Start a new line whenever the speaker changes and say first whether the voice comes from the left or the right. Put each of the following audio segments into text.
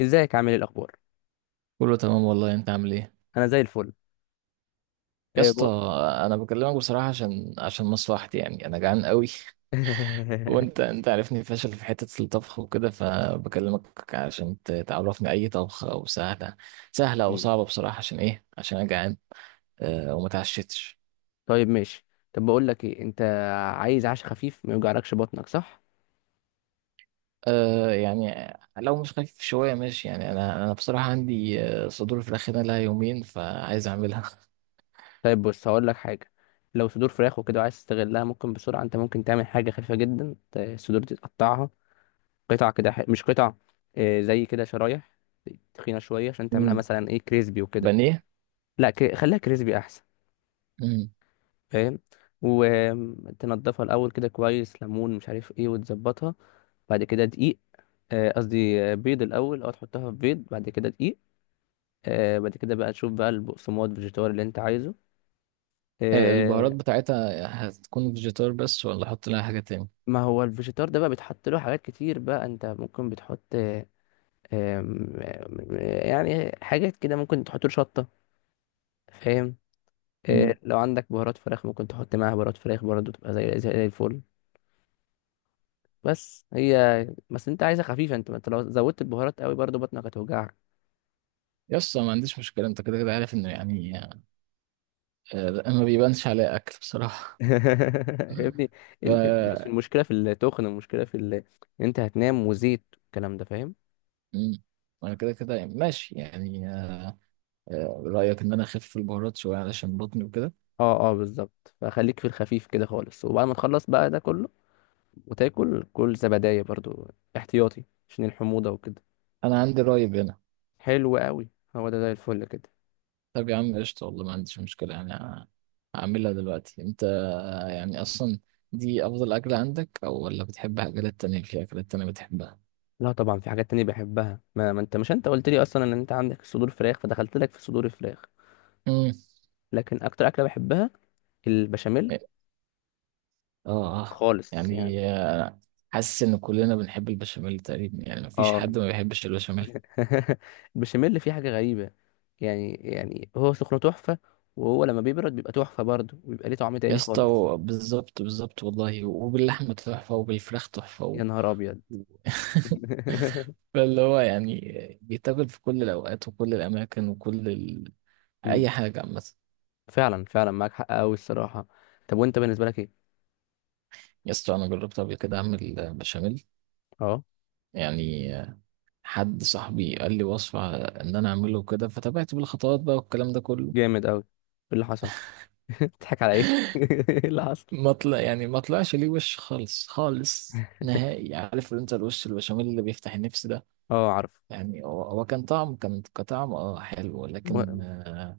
left: ازيك؟ عامل ايه، الاخبار؟
right: كله تمام والله، انت عامل ايه؟
left: انا زي الفل.
right: يا
left: إيه
right: اسطى،
left: بو...
right: انا بكلمك بصراحه عشان مصلحتي، يعني انا جعان قوي. وانت عارفني فاشل في حته الطبخ وكده، فبكلمك عشان تعرفني اي طبخه او سهله او
left: مم.
right: صعبه بصراحه، عشان ايه؟ عشان انا جعان. أه، وما تعشتش.
left: طيب، ماشي. طب، بقول لك ايه، انت عايز عشاء خفيف ما يوجعلكش بطنك، صح؟
right: أه، يعني لو مش خفيف شويه ماشي، يعني انا بصراحه عندي صدور فراخ هنا لها يومين، فعايز اعملها.
left: طيب، بص، هقول لك حاجه. لو صدور فراخ وكده عايز تستغلها، ممكن بسرعه انت ممكن تعمل حاجه خفيفه جدا، الصدور دي تقطعها. قطع كده، مش قطع. إيه، زي كده شرايح تخينه شويه عشان تعملها
right: مم.
left: مثلا ايه كريسبي وكده.
right: بانيه.
left: لا، خليها كريسبي احسن.
right: مم.
left: فاهم؟ وتنضفها الاول كده كويس، ليمون مش عارف ايه، وتظبطها. بعد كده دقيق. قصدي بيض الاول، تحطها في بيض، بعد كده دقيق. بعد كده بقى تشوف بقى البقسماط الفيجيتار اللي انت عايزه. آه.
right: البهارات بتاعتها هتكون فيجيتار بس، ولا احط لها حاجه تاني؟
left: ما هو الفيجيتار ده بقى بيتحط له حاجات كتير، بقى انت ممكن بتحط. آم، آم، يعني حاجات كده ممكن تحط له شطة. فاهم؟ لو عندك بهارات فراخ ممكن تحط معاها بهارات فراخ برضه، تبقى زي الفل. بس هي بس انت عايزها خفيفة، انت ما انت لو زودت البهارات قوي برضه بطنك هتوجعك.
right: يس، ما عنديش مشكلة. انت كده كده عارف انه، يعني ما بيبانش عليا اكل بصراحة.
left: يا ابني،
right: ف
left: مش المشكله في التخن، المشكله في إن انت هتنام وزيت والكلام ده، فاهم؟
right: مم. انا كده كده ماشي يعني. رأيك ان انا اخف في البهارات شوية علشان بطني وكده؟
left: اه، اه، بالظبط، فخليك في الخفيف كده خالص، وبعد ما تخلص بقى ده كله وتاكل كل زبدايه برضو، احتياطي، عشان الحموضه وكده.
right: انا عندي رأي هنا.
left: حلو قوي. هو ده زي الفل كده.
right: طب يا عم قشطة، والله ما عنديش مشكلة، يعني هعملها دلوقتي. انت يعني اصلا دي افضل اكلة عندك، او ولا بتحب اكلات تانية؟ في اكلات تانية بتحبها؟
left: لا، طبعا في حاجات تانية بحبها، ما انت، مش انت قلت لي اصلا ان انت عندك صدور فراخ، فدخلت لك في صدور الفراخ.
right: مم.
left: لكن اكتر اكله بحبها البشاميل،
right: اه، اه.
left: خالص يعني.
right: يعني حاسس ان كلنا بنحب البشاميل تقريبا، يعني مفيش
left: اه.
right: حد ما بيحبش البشاميل.
left: البشاميل فيه حاجة غريبة. يعني هو سخنه تحفة، وهو لما بيبرد بيبقى تحفة برضه، وبيبقى ليه طعم
right: يا
left: تاني
right: اسطى،
left: خالص.
right: بالظبط بالظبط، والله وباللحمه تحفه وبالفراخ تحفه
left: يا نهار أبيض.
right: و- فاللي هو يعني بيتاكل في كل الاوقات وكل الاماكن وكل
left: مم.
right: اي حاجه عامه.
left: فعلا فعلا، معاك حق أوي الصراحة. طب، وأنت بالنسبة لك إيه؟
right: يا اسطى، انا جربت قبل كده اعمل بشاميل.
left: أه.
right: يعني حد صاحبي قال لي وصفه ان انا اعمله كده، فتابعت بالخطوات بقى والكلام ده كله.
left: جامد أوي! إيه اللي حصل؟ بتضحك على إيه؟ إيه اللي حصل؟
right: ما طلع يعني ما طلعش ليه وش خالص خالص نهائي. عارف انت الوش البشاميل اللي بيفتح النفس ده؟
left: أه، عارف.
right: يعني هو كان كطعم، حلو،
left: و...
right: لكن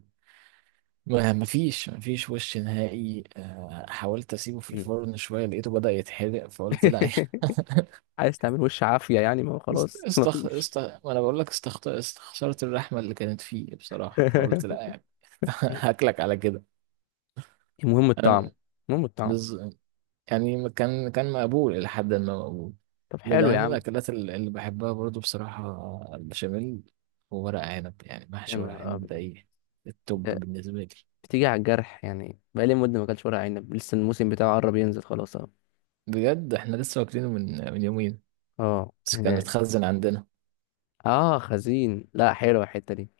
right: ما فيش وش نهائي. حاولت اسيبه في
left: مم.
right: الفرن شويه، لقيته بدأ يتحرق فقلت لا يعني.
left: عايز تعمل وش عافية يعني، ما هو
right: است-
left: خلاص
right: استخ
left: مفيش.
right: است ما انا بقول لك استخسرت الرحمه اللي كانت فيه بصراحه، فقلت لا يعني. هاكلك على كده.
left: المهم الطعم.
right: انا
left: المهم الطعم.
right: بز... يعني كان مقبول، إلى حد ما مقبول.
left: طب،
right: من
left: حلو يا
right: أهم
left: عم.
right: الأكلات اللي بحبها برضو بصراحة، البشاميل. وورق عنب، يعني
left: يا
right: محشي ورق
left: نهار
right: عنب، ده
left: أبيض.
right: إيه، التوب بالنسبة لي.
left: بتيجي على الجرح، يعني بقالي مدة ما اكلتش ورق عنب، لسه الموسم بتاعه قرب ينزل خلاص اهو.
right: بجد إحنا لسه واكلينه من يومين،
left: اه،
right: بس كان
left: هنا.
right: متخزن عندنا.
left: اه، خزين، لا حلوة الحتة دي.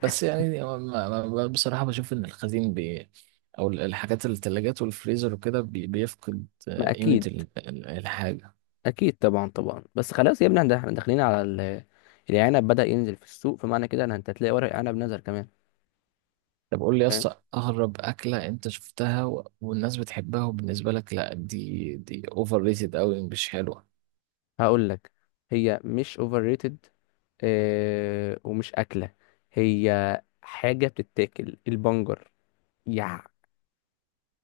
right: بس يعني هو بصراحة بشوف إن الخزين، أو الحاجات التلاجات والفريزر وكده، بيفقد
left: ما
right: قيمة
left: اكيد.
right: الحاجة.
left: اكيد طبعا طبعا، بس خلاص يا ابني، إحنا داخلين على العنب بدأ ينزل في السوق، فمعنى كده ان انت هتلاقي ورق عنب نزل كمان.
right: طب قول لي يا
left: فاهم؟
right: اسطى، اغرب اكله انت شفتها والناس بتحبها وبالنسبه لك لا، دي اوفر ريتد قوي، مش حلوه.
left: هقول لك. هي مش اوفر ريتد، آه، ومش اكلة، هي حاجة بتتاكل، البنجر. يا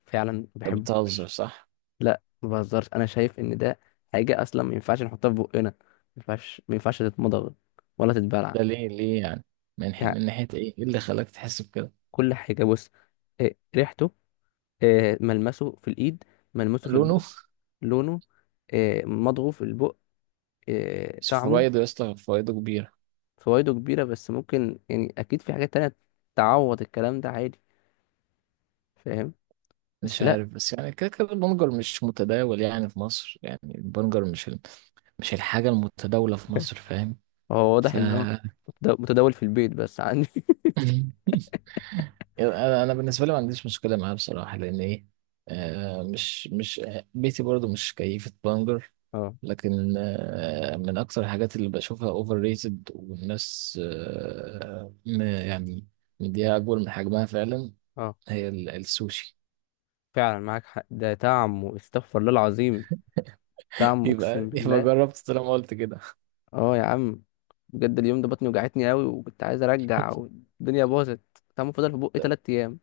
left: فعلا ما
right: انت بتهزر
left: بحبوش.
right: صح؟
left: لا، ما بهزرش، انا شايف ان ده حاجه اصلا ما ينفعش نحطها في بقنا، ما ينفعش تتمضغ ولا تتبلع.
right: ده ليه ليه يعني؟
left: يعني،
right: من ناحيه ايه؟ ايه اللي خلاك تحس بكده؟
left: كل حاجه، بص. إيه ريحته! إيه ملمسه في الايد! ملمسه في
right: لونه.
left: البق! لونه! إيه مضغه في البق! إيه
right: بس
left: طعمه!
right: فوائده يا اسطى، فوائده كبيره.
left: فوائده كبيره بس، ممكن يعني اكيد في حاجات تانية تعوض الكلام ده عادي. فاهم؟
right: مش
left: بس لا،
right: عارف، بس يعني كده كده البنجر مش متداول يعني في مصر، يعني البنجر مش مش الحاجه المتداوله في مصر، فاهم؟
left: هو واضح
right: ف
left: ان هو متداول في البيت بس عندي.
right: انا بالنسبه لي ما عنديش مشكله معاه بصراحه، لان ايه؟ مش، بيتي برضو مش كيفه بانجر.
left: اه،
right: لكن من اكثر الحاجات اللي بشوفها اوفر ريتد، والناس، يعني مديها اكبر من حجمها فعلا،
left: اه،
right: هي السوشي.
left: فعلا معاك حق، ده طعمه استغفر الله العظيم، دعم، اقسم
right: يبقى
left: بالله.
right: جربت طالما قلت كده؟
left: اه يا عم، بجد اليوم ده بطني وجعتني قوي، وكنت عايز ارجع والدنيا باظت. طعمه فضل في بقي 3 ايام.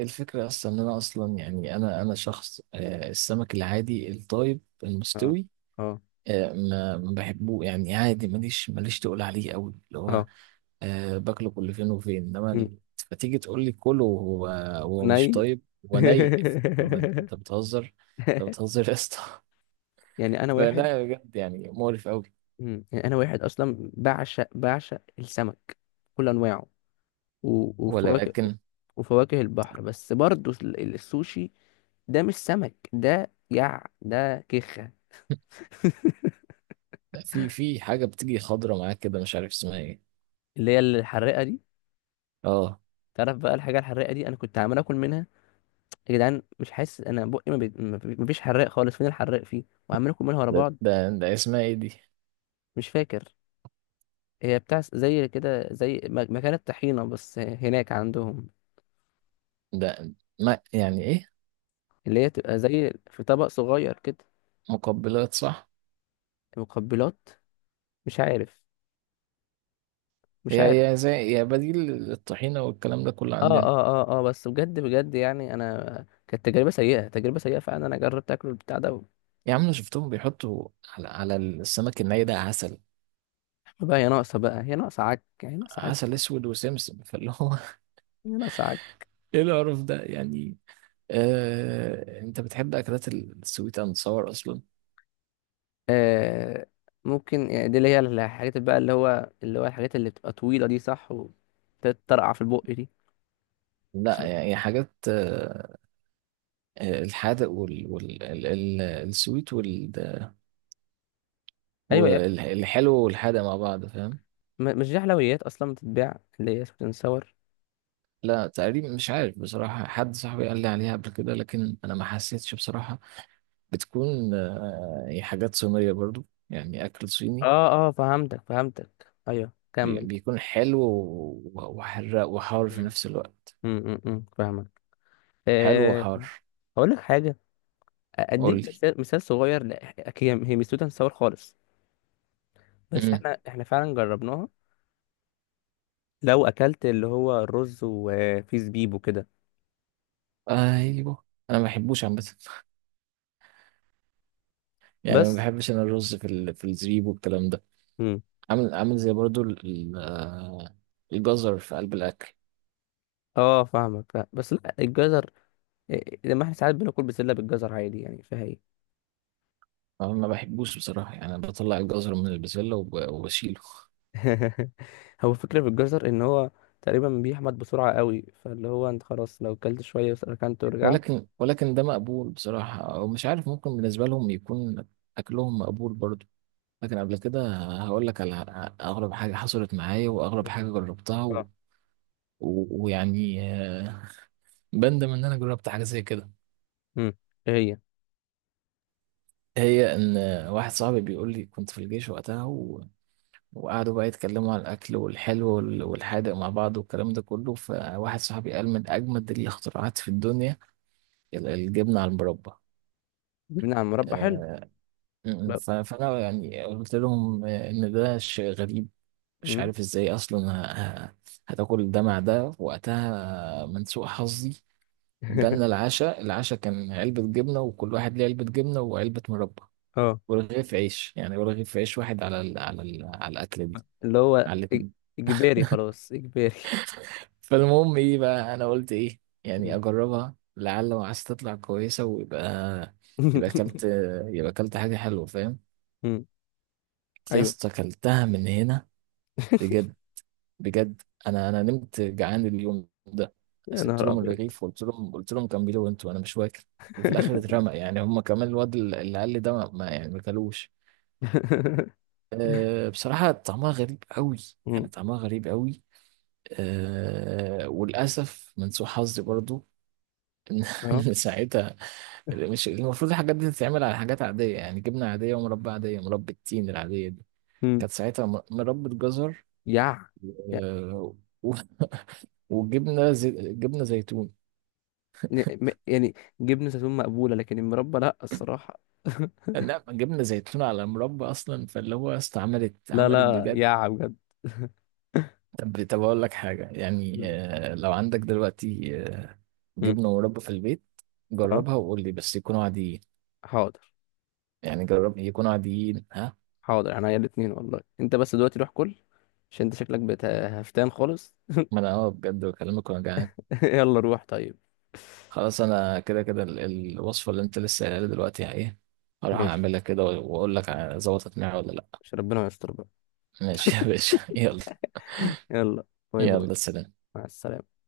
right: الفكره اصلا ان انا اصلا، يعني انا شخص، السمك العادي الطيب
left: اه،
right: المستوي
left: اه،
right: ما بحبه، يعني عادي، ماليش تقول عليه قوي اللي هو.
left: اه.
right: باكله كل فين وفين، انما
left: مم.
right: فتيجي تقول لي كله، وهو مش
left: ني.
right: طيب وني؟ هو انت بتهزر، انت بتهزر يا اسطى.
left: يعني انا واحد.
right: فلا، بجد يعني مقرف قوي.
left: مم. يعني انا واحد اصلا بعشق بعشق السمك، كل انواعه، وفواكه،
right: ولكن
left: وفواكه البحر، بس برضه السوشي ده مش سمك، ده ده كيخة.
right: لا، في حاجه بتيجي خضره معاك كده، مش عارف اسمها ايه.
left: اللي هي الحراقة دي.
right: اه.
left: تعرف بقى الحاجة الحراقة دي، أنا كنت عمال آكل منها، يا جدعان مش حاسس انا بقي، ما بي- ما بي- مفيش حراق خالص، فين الحراق فيه، وعمالين كلهم ورا
right: ده
left: بعض.
right: ده, ده اسمها ايه دي؟
left: مش فاكر. هي بتاع زي كده، زي مكان الطحينه بس هناك عندهم.
right: ده ما يعني ايه؟
left: اللي هي تبقى زي في طبق صغير كده.
right: مقبلات صح؟
left: مقبلات. مش عارف. مش عارف.
right: هي زي، هي بديل للطحينه والكلام ده كله
left: اه،
right: عندنا.
left: اه، اه، اه. بس بجد بجد، يعني انا كانت تجربه سيئه، تجربه سيئه فعلا، انا جربت اكل البتاع ده.
right: يا عم، أنا شفتهم بيحطوا على السمك الني ده عسل،
left: بقى هي ناقصه، بقى هي ناقصه عك، هي ناقصه عك،
right: عسل اسود وسمسم، فاللي هو
left: هي ناقصه عك.
right: ايه القرف ده يعني؟ انت بتحب اكلات السويت اند صور اصلا؟
left: آه. ممكن يعني دي اللي هي الحاجات بقى، اللي هو الحاجات اللي بتبقى طويلة دي، صح؟ وتترقع في البق دي.
right: لا يعني حاجات الحادق السويت
left: ايوه يا ابني،
right: والحلو والحادق مع بعض، فاهم؟
left: مش دي حلويات اصلا بتتباع اللي هي سويت اند ساور.
right: لا تقريبا مش عارف بصراحة، حد صاحبي قال لي عليها قبل كده لكن انا ما حسيتش بصراحة. بتكون هي حاجات صينية برضو، يعني اكل صيني،
left: اه، اه، فهمتك، فهمتك، ايوه كمل.
right: بيكون حلو وحراق وحار في
left: مم.
right: نفس الوقت،
left: فاهمك.
right: حلو
left: آه.
right: وحار.
left: هقول لك حاجه، اديك
right: قول
left: مثال، مثال صغير. لا، هي مش سويت اند ساور خالص، بس
right: لي،
left: احنا فعلا جربناها. لو اكلت اللي هو الرز وفيه زبيب وكده.
right: ايوه. انا ما بحبوش عامه. يعني ما
left: بس.
right: بحبش انا الرز في في الزبيب والكلام ده، عامل زي برضو الجزر في قلب الاكل.
left: اه، فاهمك، فاهم. بس لا، الجزر، إيه، لما احنا ساعات بناكل بسله بالجزر عادي، يعني فيها ايه؟
right: أنا ما بحبوش بصراحه، يعني أنا بطلع الجزر من البسله وبشيله.
left: هو الفكره في الجزر ان هو تقريبا بيحمض بسرعه قوي، فاللي هو انت خلاص لو كلت شويه وسرحت ورجعت.
right: ولكن ده مقبول بصراحه، او مش عارف، ممكن بالنسبه لهم يكون اكلهم مقبول برضو. لكن قبل كده هقول لك على اغرب حاجه حصلت معايا، واغرب حاجه جربتها
left: اه.
right: ويعني بندم ان انا جربت حاجه زي كده.
left: امم. ايه هي؟
right: هي ان واحد صاحبي بيقول لي كنت في الجيش وقتها، وقعدوا بقى يتكلموا على الاكل والحلو والحادق مع بعض والكلام ده كله، فواحد صاحبي قال من اجمد الاختراعات في الدنيا الجبنه على المربى.
left: بنعمل مربى حلو.
right: آه،
left: لا.
right: فانا يعني قلت لهم، ان ده شيء غريب، مش
left: امم.
right: عارف ازاي اصلا هتاكل ده مع ده. وقتها من سوء حظي جالنا العشاء، العشاء كان علبة جبنة، وكل واحد ليه علبة جبنة وعلبة مربى،
left: اه.
right: ولا رغيف عيش، يعني ولا رغيف عيش واحد، على ال على ال على الأكلة دي،
left: اللي هو
right: على الاتنين.
left: اجباري، خلاص، اجباري.
right: فالمهم إيه بقى، أنا قلت إيه يعني،
left: مم.
right: أجربها لعل وعايز تطلع كويسة، ويبقى يبقى أكلت يبقى أكلت حاجة حلوة، فاهم؟
left: مم.
right: يا
left: ايوه.
right: اسطى أكلتها من هنا، بجد. بجد أنا نمت جعان اليوم ده.
left: يا
right: سبت
left: نهار
right: لهم
left: ابيض.
right: الرغيف وقلت لهم، قلت لهم كملوا أنتوا، أنا مش واكل. وفي الآخر اترمى، يعني هما كمان الواد اللي قال لي ده يعني ما كلوش. أه بصراحة طعمها غريب قوي،
left: مم.
right: يعني طعمها غريب قوي. وللأسف من سوء حظي برضو إن
left: اه.
right: إن ساعتها مش المفروض الحاجات دي تتعمل على حاجات عادية، يعني جبنة عادية ومربى عادية، مربى التين العادية دي.
left: مم.
right: كانت ساعتها مربى جزر.
left: يا
right: آه و- وجبنة زي جبنة زيتون.
left: يعني، جبنة زيتون مقبولة، لكن المربى لا، الصراحة.
right: لا، جبنة زيتون على مربى أصلا، فاللي هو
left: لا،
right: عملت
left: لا،
right: بجد.
left: يا بجد.
right: طب أقول لك حاجة، يعني
left: مم.
right: لو عندك دلوقتي
left: مم.
right: جبنة مربى في البيت،
left: اه.
right: جربها وقول لي، بس يكونوا عاديين،
left: حاضر.
right: يعني جرب يكونوا عاديين، ها؟
left: حاضر، يعني هي الاتنين والله، انت بس دلوقتي روح كل، عشان انت شكلك بقيت هفتان خالص.
right: ما انا بجد بكلمك وانا جعان.
left: يلا روح طيب.
right: خلاص انا كده كده الوصفه اللي انت لسه قايلها لي دلوقتي ايه، هروح
left: ماشي.
right: اعملها كده واقول لك ظبطت معايا ولا لا.
left: مش ربنا يستر بقى.
right: ماشي يا باشا، يلا.
left: يلا. باي باي.
right: يلا سلام.
left: مع السلامة.